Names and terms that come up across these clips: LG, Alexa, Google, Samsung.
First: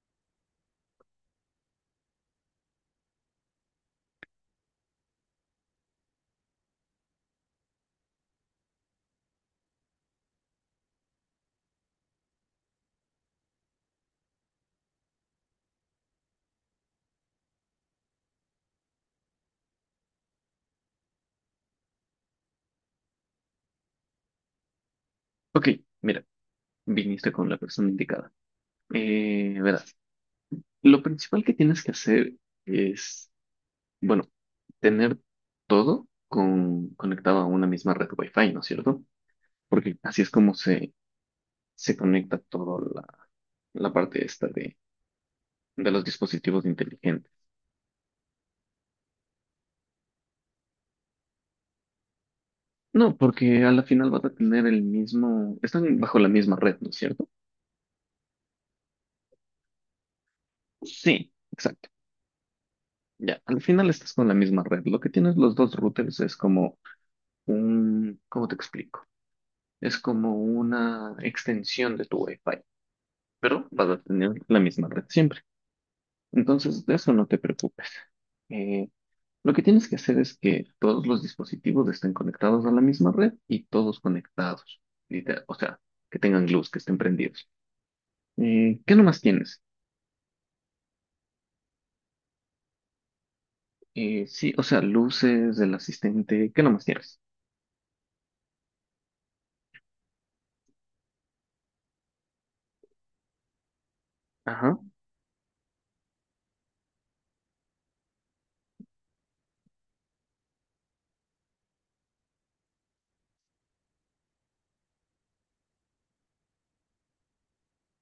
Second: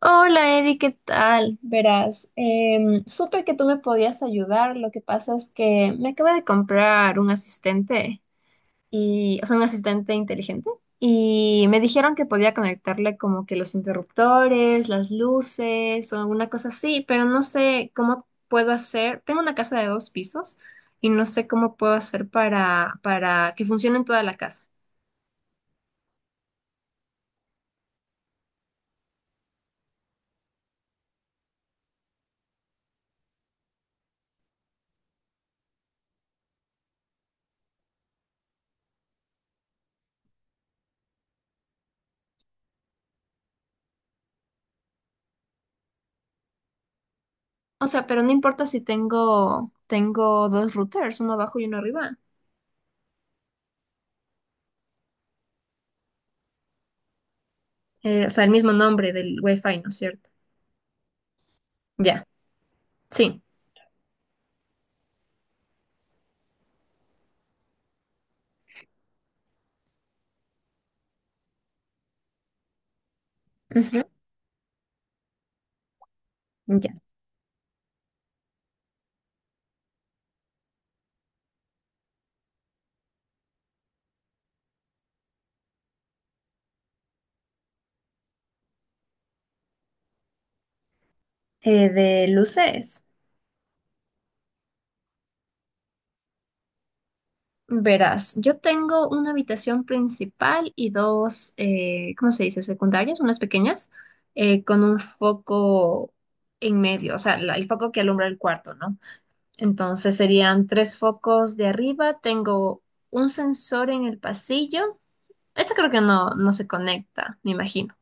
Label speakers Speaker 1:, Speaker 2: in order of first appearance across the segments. Speaker 1: Hola Eddie, ¿qué tal? Verás, supe que tú me podías ayudar. Lo que pasa es que me acabo de comprar un asistente y, o sea, un asistente inteligente y me dijeron que podía conectarle como que los interruptores, las luces o alguna cosa así, pero no sé cómo puedo hacer. Tengo una casa de dos pisos y no sé cómo puedo hacer para que funcione en toda la casa.
Speaker 2: Ok, mira, viniste con la persona indicada. Verás, lo principal que tienes que hacer es, bueno, tener todo conectado a una misma red Wi-Fi, ¿no es cierto? Porque así es como se conecta toda la parte esta de los dispositivos inteligentes.
Speaker 1: O sea, pero no importa si tengo dos routers, uno abajo y uno arriba.
Speaker 2: No, porque a la final vas a tener el mismo, están bajo la misma red, ¿no es cierto?
Speaker 1: O sea, el mismo nombre del Wi-Fi, ¿no es cierto?
Speaker 2: Sí, exacto.
Speaker 1: Ya,
Speaker 2: Ya,
Speaker 1: sí.
Speaker 2: al final estás con la misma red. Lo que tienes los dos routers es como ¿cómo te explico? Es como una extensión de tu Wi-Fi, pero vas a
Speaker 1: Ujú.
Speaker 2: tener la misma red siempre. Entonces, de
Speaker 1: Ya.
Speaker 2: eso no te preocupes. Eh, lo que tienes que hacer es que todos los dispositivos estén conectados a la misma red y todos conectados, literal, o sea, que tengan luz, que estén prendidos. ¿Qué nomás tienes?
Speaker 1: De luces.
Speaker 2: Sí, o sea, luces, el asistente, ¿qué nomás tienes?
Speaker 1: Verás, yo tengo una habitación principal y dos, ¿cómo se dice? Secundarias, unas pequeñas,
Speaker 2: Ajá,
Speaker 1: con un foco en medio, o sea, el foco que alumbra el cuarto, ¿no? Entonces serían tres focos de arriba. Tengo un sensor en el pasillo. Este creo que no, no se conecta, me imagino.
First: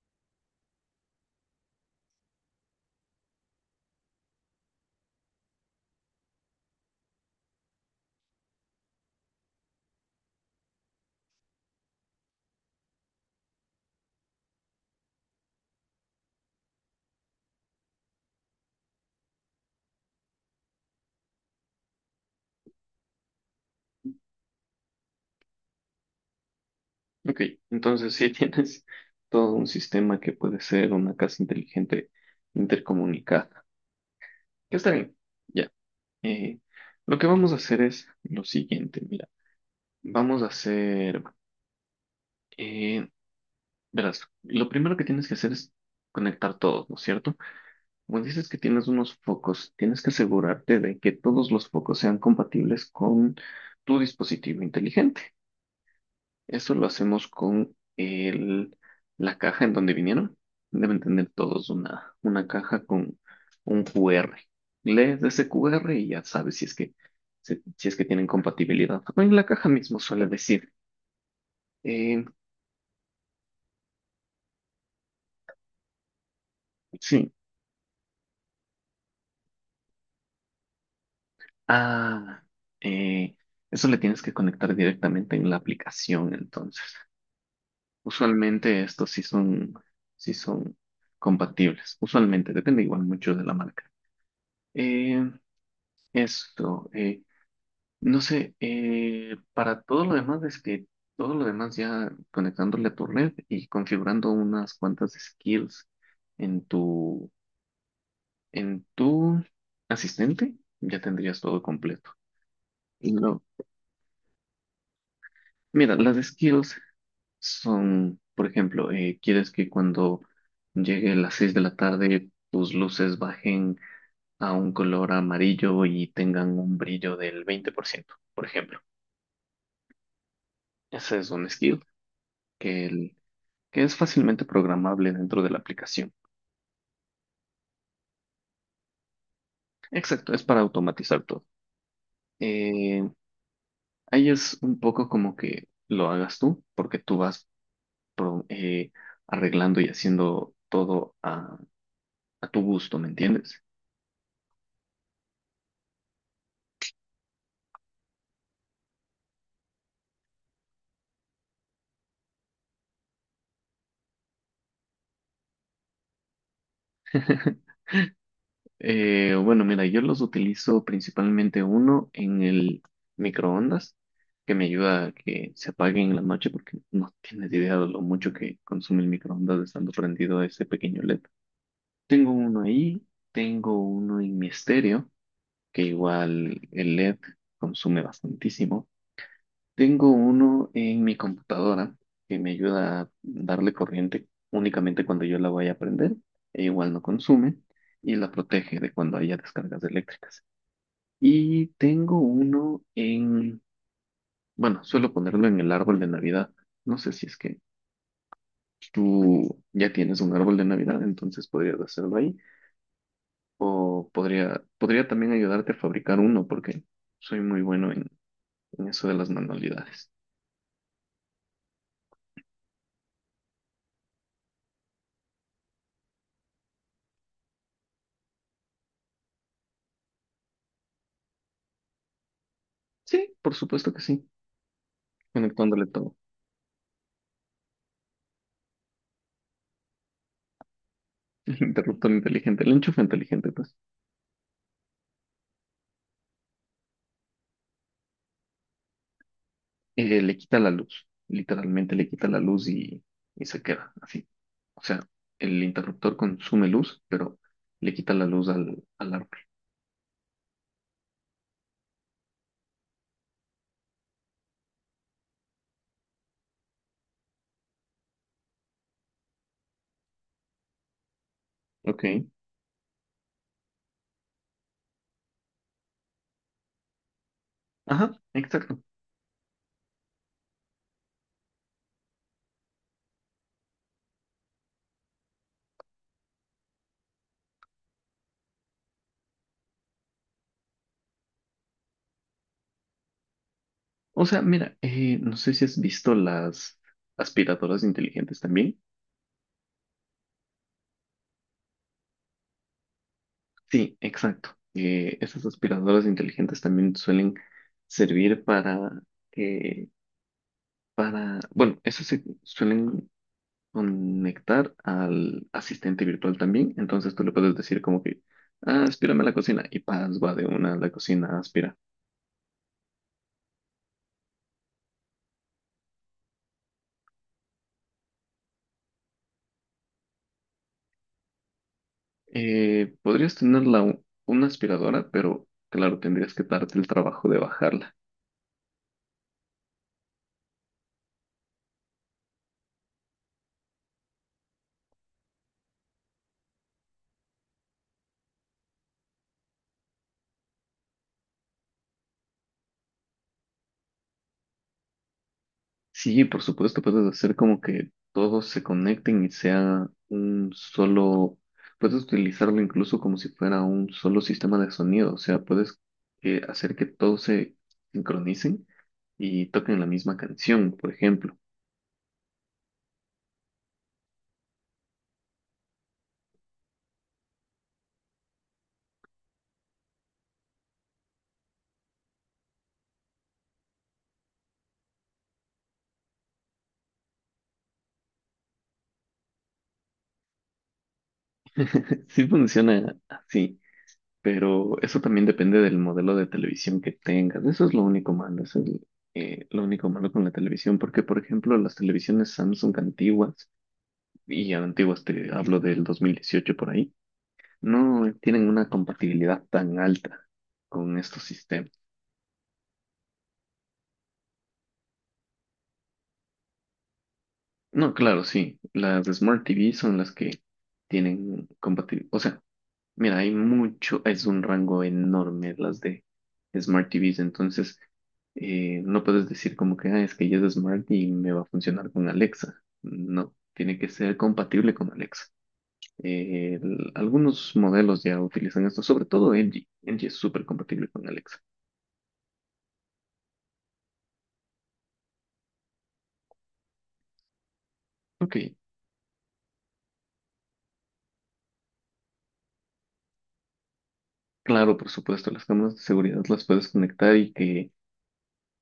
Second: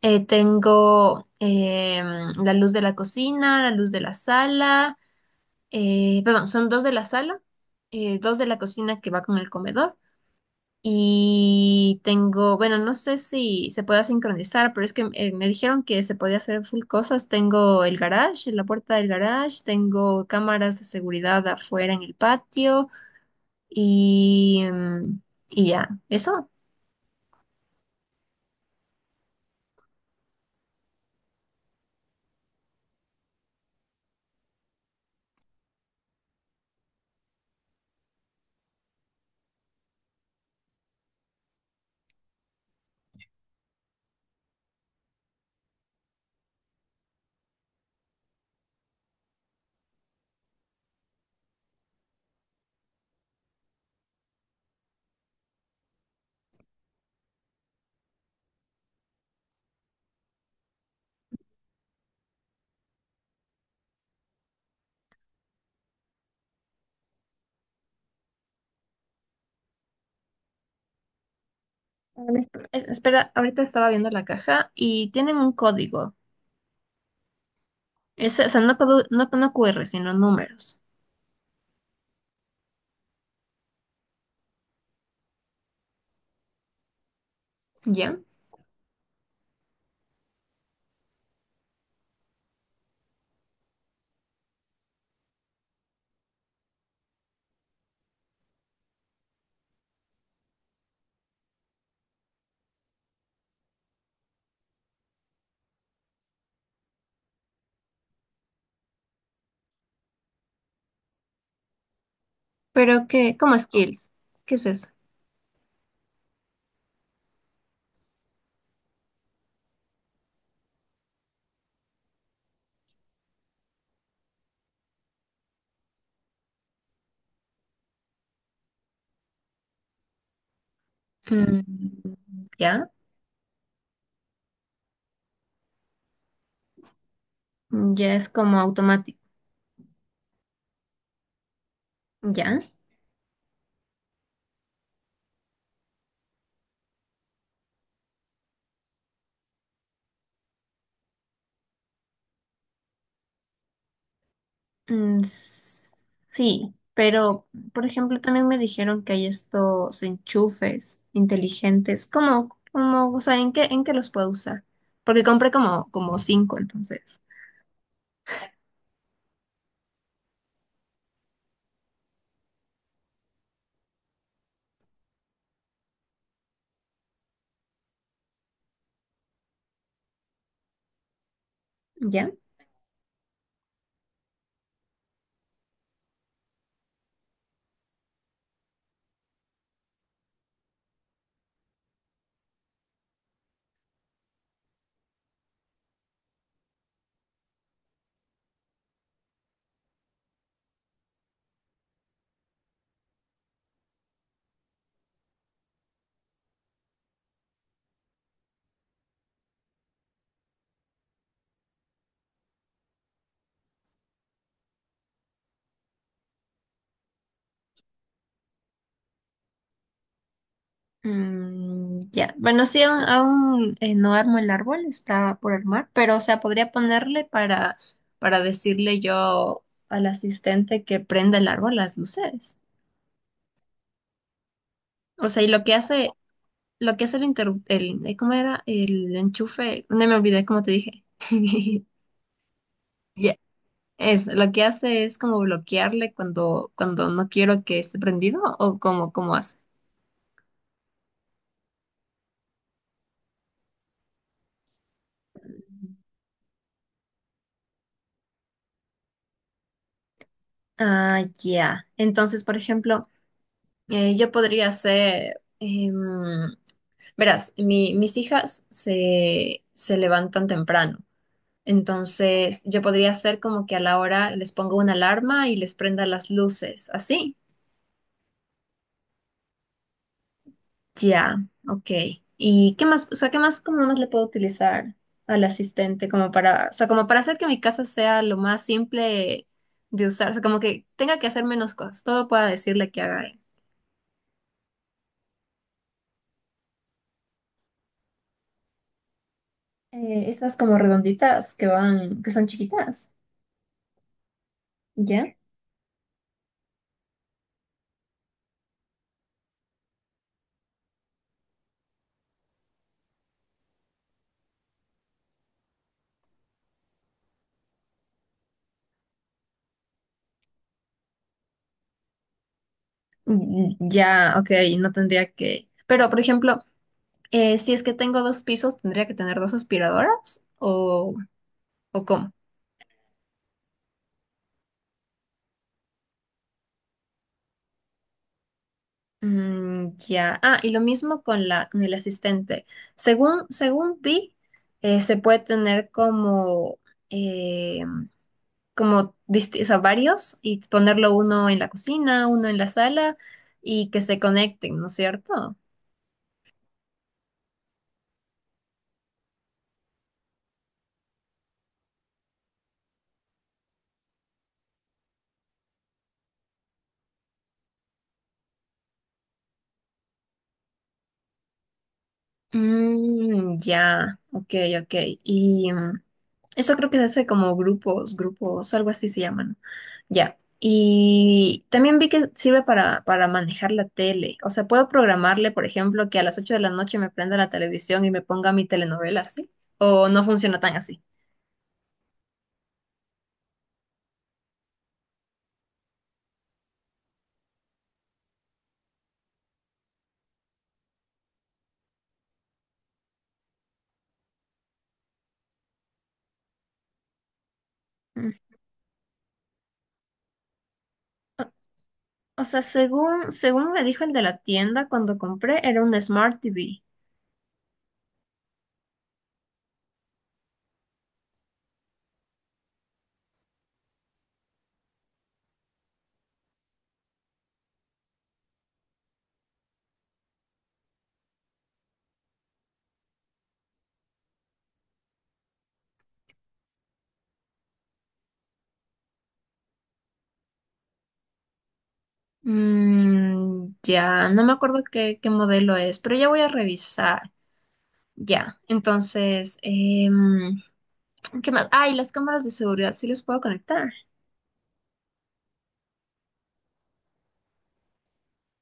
Speaker 1: Tengo la luz de la cocina, la luz de la sala, perdón, son dos de la sala, dos de la cocina que va con el comedor. Y tengo, bueno, no sé si se pueda sincronizar, pero es que me dijeron que se podía hacer full cosas. Tengo el garage, la puerta del garage, tengo cámaras de seguridad afuera en el patio y, em, y ya, eso.
Speaker 2: ok. Entonces, sí tienes todo un sistema que puede ser una casa inteligente intercomunicada. Que está bien. Ya. Eh, lo que vamos a hacer es lo siguiente, mira, vamos a hacer, eh, verás, lo primero que tienes que hacer es conectar todos, ¿no es cierto? Como dices que tienes unos focos, tienes que asegurarte de que todos los focos sean compatibles con tu dispositivo inteligente. Eso lo hacemos con la caja en donde vinieron. Deben tener todos una caja con un QR. Lees ese QR y ya sabes si es que tienen compatibilidad. O en la caja mismo suele decir.
Speaker 1: Ah,
Speaker 2: eh,
Speaker 1: espera, ahorita estaba viendo la caja y tienen un código.
Speaker 2: sí.
Speaker 1: Es, o sea, no, todo no, no QR, sino números.
Speaker 2: Ah, eh, Eso le tienes que conectar directamente en la aplicación, entonces.
Speaker 1: ¿Ya?
Speaker 2: Usualmente estos sí son compatibles. Usualmente, depende igual mucho de la marca. Eh, esto. No sé, para todo lo demás es que todo lo demás ya conectándole a tu red y configurando unas cuantas skills en tu asistente, ya tendrías todo completo.
Speaker 1: Pero
Speaker 2: Y
Speaker 1: qué
Speaker 2: lo-
Speaker 1: como skills. ¿Qué es eso?
Speaker 2: Mira, las skills son, por ejemplo, quieres que cuando llegue las 6 de la tarde tus luces bajen a un color amarillo y tengan un brillo del 20%, por ciento, por ejemplo. Ese es un
Speaker 1: Mm,
Speaker 2: skill que
Speaker 1: ¿ya?
Speaker 2: el que es fácilmente programable dentro de la aplicación.
Speaker 1: Ya es como automático.
Speaker 2: Exacto, es para automatizar todo.
Speaker 1: ¿Ya?
Speaker 2: Eh, Ahí es un poco como que lo hagas tú, porque tú vas pro- eh, arreglando y haciendo todo a tu gusto, ¿me entiendes?
Speaker 1: Mm, sí, pero, por ejemplo, también me dijeron que hay estos enchufes inteligentes. ¿Cómo, o sea, en qué los puedo usar? Porque compré como cinco, entonces.
Speaker 2: Bueno, mira, yo los utilizo principalmente uno en el microondas, que me ayuda a que se apague en la noche, porque no tienes idea de lo mucho que consume el microondas estando prendido ese pequeño LED.
Speaker 1: Ya.
Speaker 2: Tengo uno ahí, tengo uno en mi estéreo, que igual el LED consume bastantísimo. Tengo uno en mi computadora, que me ayuda a darle corriente únicamente cuando yo la voy a prender, e igual no consume, y la protege de cuando haya descargas eléctricas. Y tengo uno bueno, suelo ponerlo en el árbol de Navidad. No sé si es que tú ya tienes un árbol de Navidad, entonces podrías hacerlo ahí. O podría también ayudarte a fabricar uno, porque soy muy bueno en eso de las manualidades.
Speaker 1: Mm, ya, bueno, sí, aún, no armo el árbol, está por armar, pero o sea, podría ponerle para decirle yo al asistente que prenda el árbol las luces.
Speaker 2: Sí, por supuesto que sí.
Speaker 1: O sea, y lo que
Speaker 2: Conectándole
Speaker 1: hace,
Speaker 2: todo.
Speaker 1: lo que hace el interruptor, el, ¿cómo era? El enchufe, no me olvidé cómo te dije.
Speaker 2: El interruptor inteligente, el enchufe
Speaker 1: Ya.
Speaker 2: inteligente, pues.
Speaker 1: Es, lo que hace es como bloquearle cuando no quiero que esté prendido o como, cómo hace.
Speaker 2: Le quita la luz. Literalmente le quita la luz y se queda así. O sea, el interruptor consume luz, pero le quita la luz al árbol.
Speaker 1: Ah, ya. Entonces, por ejemplo. Yo podría ser, verás, mis hijas se levantan temprano,
Speaker 2: Ok.
Speaker 1: entonces yo podría ser como que a la hora les pongo una alarma y les prenda las luces, así.
Speaker 2: Ajá, exacto.
Speaker 1: Ya, ok. ¿Y qué más, o sea, qué más, cómo más le puedo utilizar al asistente como para, o sea, como para hacer que mi casa sea lo más simple de usar, o sea, como que tenga que hacer menos cosas, todo pueda decirle que haga?
Speaker 2: O sea, mira, no sé si has visto las aspiradoras inteligentes también.
Speaker 1: Esas como redonditas que van, que son chiquitas,
Speaker 2: Sí, exacto.
Speaker 1: ¿ya?
Speaker 2: Esas aspiradoras inteligentes también suelen servir para que, bueno, esas se suelen conectar al asistente virtual también. Entonces tú le puedes decir como que, ah, aspírame a la cocina y paz, va de una a la cocina, a aspirar.
Speaker 1: Mm, ya, ok, no tendría que. Pero, por ejemplo, si es que tengo dos pisos, ¿tendría que tener dos aspiradoras? ¿O cómo?
Speaker 2: Podrías tener una aspiradora, pero claro, tendrías que darte el trabajo de bajarla.
Speaker 1: Mm, ya. Ah, y lo mismo con la, con el asistente. Según vi, se puede tener eh, como o sea, varios y ponerlo uno en la cocina, uno en la sala y que se conecten, ¿no es cierto?
Speaker 2: Sí, por supuesto, puedes hacer como que todos se conecten y sea un solo, puedes utilizarlo incluso como si fuera un solo sistema de sonido, o sea, puedes hacer que todos se sincronicen y toquen la misma canción, por ejemplo.
Speaker 1: Mm, ya, ok, ok. Y eso creo que se hace como grupos, grupos, algo así se llaman. Ya. Y también vi que sirve para manejar la tele. O sea, puedo programarle, por ejemplo, que a las 8 de la noche me prenda la televisión y me ponga mi telenovela, ¿sí? O no funciona tan así.
Speaker 2: Sí funciona así, pero eso también depende del modelo de televisión que tengas. Eso es lo único malo, eso es lo único malo con la televisión, porque por ejemplo las televisiones Samsung antiguas, y antiguas te hablo del 2018 por ahí, no
Speaker 1: Mm.
Speaker 2: tienen una compatibilidad tan alta con estos
Speaker 1: O
Speaker 2: sistemas.
Speaker 1: o sea, según me dijo el de la tienda cuando compré, era un Smart TV.
Speaker 2: No, claro, sí, las Smart TV son las que tienen compatibilidad. O sea, mira, hay mucho, es un rango enorme las de Smart TVs, entonces no puedes decir como que, ah, es que ya es Smart y me va a funcionar con Alexa. No, tiene que ser compatible con Alexa. Algunos modelos ya utilizan esto, sobre todo LG. LG es súper compatible con Alexa.
Speaker 1: Mm, ya, no me acuerdo qué, modelo es, pero ya voy a revisar.
Speaker 2: Ok,
Speaker 1: Ya, entonces, ¿qué más? Ay, las cámaras de seguridad sí los puedo conectar.
Speaker 2: claro, por supuesto, las cámaras de seguridad las puedes conectar y que,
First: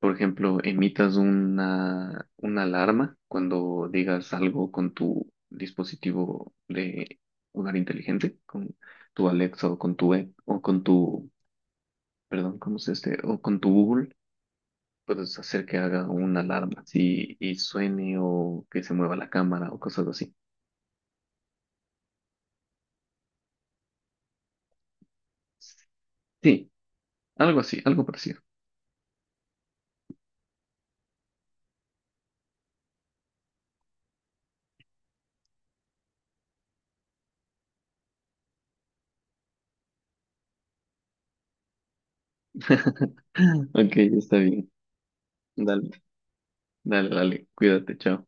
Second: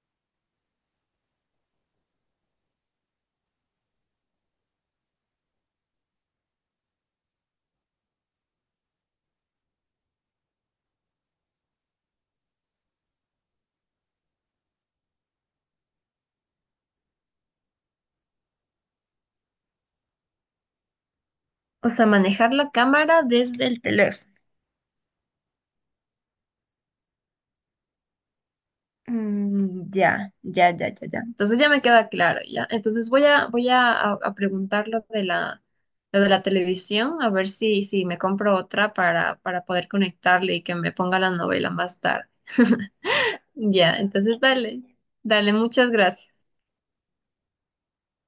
Speaker 2: por ejemplo, emitas una alarma cuando digas algo con tu dispositivo de hogar inteligente, con tu Alexa o con tu, o con tu, perdón, ¿cómo se dice? O con tu Google, puedes hacer que haga una alarma, sí, y suene o que se mueva la cámara o cosas así.
Speaker 1: O sea, manejar la cámara desde el teléfono.
Speaker 2: Sí, algo así, algo parecido.
Speaker 1: Mm, ya, ya, ya, ya, ya. Entonces ya me queda claro, ya. Entonces voy a preguntar lo de la televisión, a ver si me compro otra para poder conectarle y que me ponga la novela más tarde.
Speaker 2: Ok,
Speaker 1: Ya,
Speaker 2: está
Speaker 1: entonces
Speaker 2: bien.
Speaker 1: dale, dale,
Speaker 2: Dale,
Speaker 1: muchas gracias.
Speaker 2: dale, dale, cuídate, chao.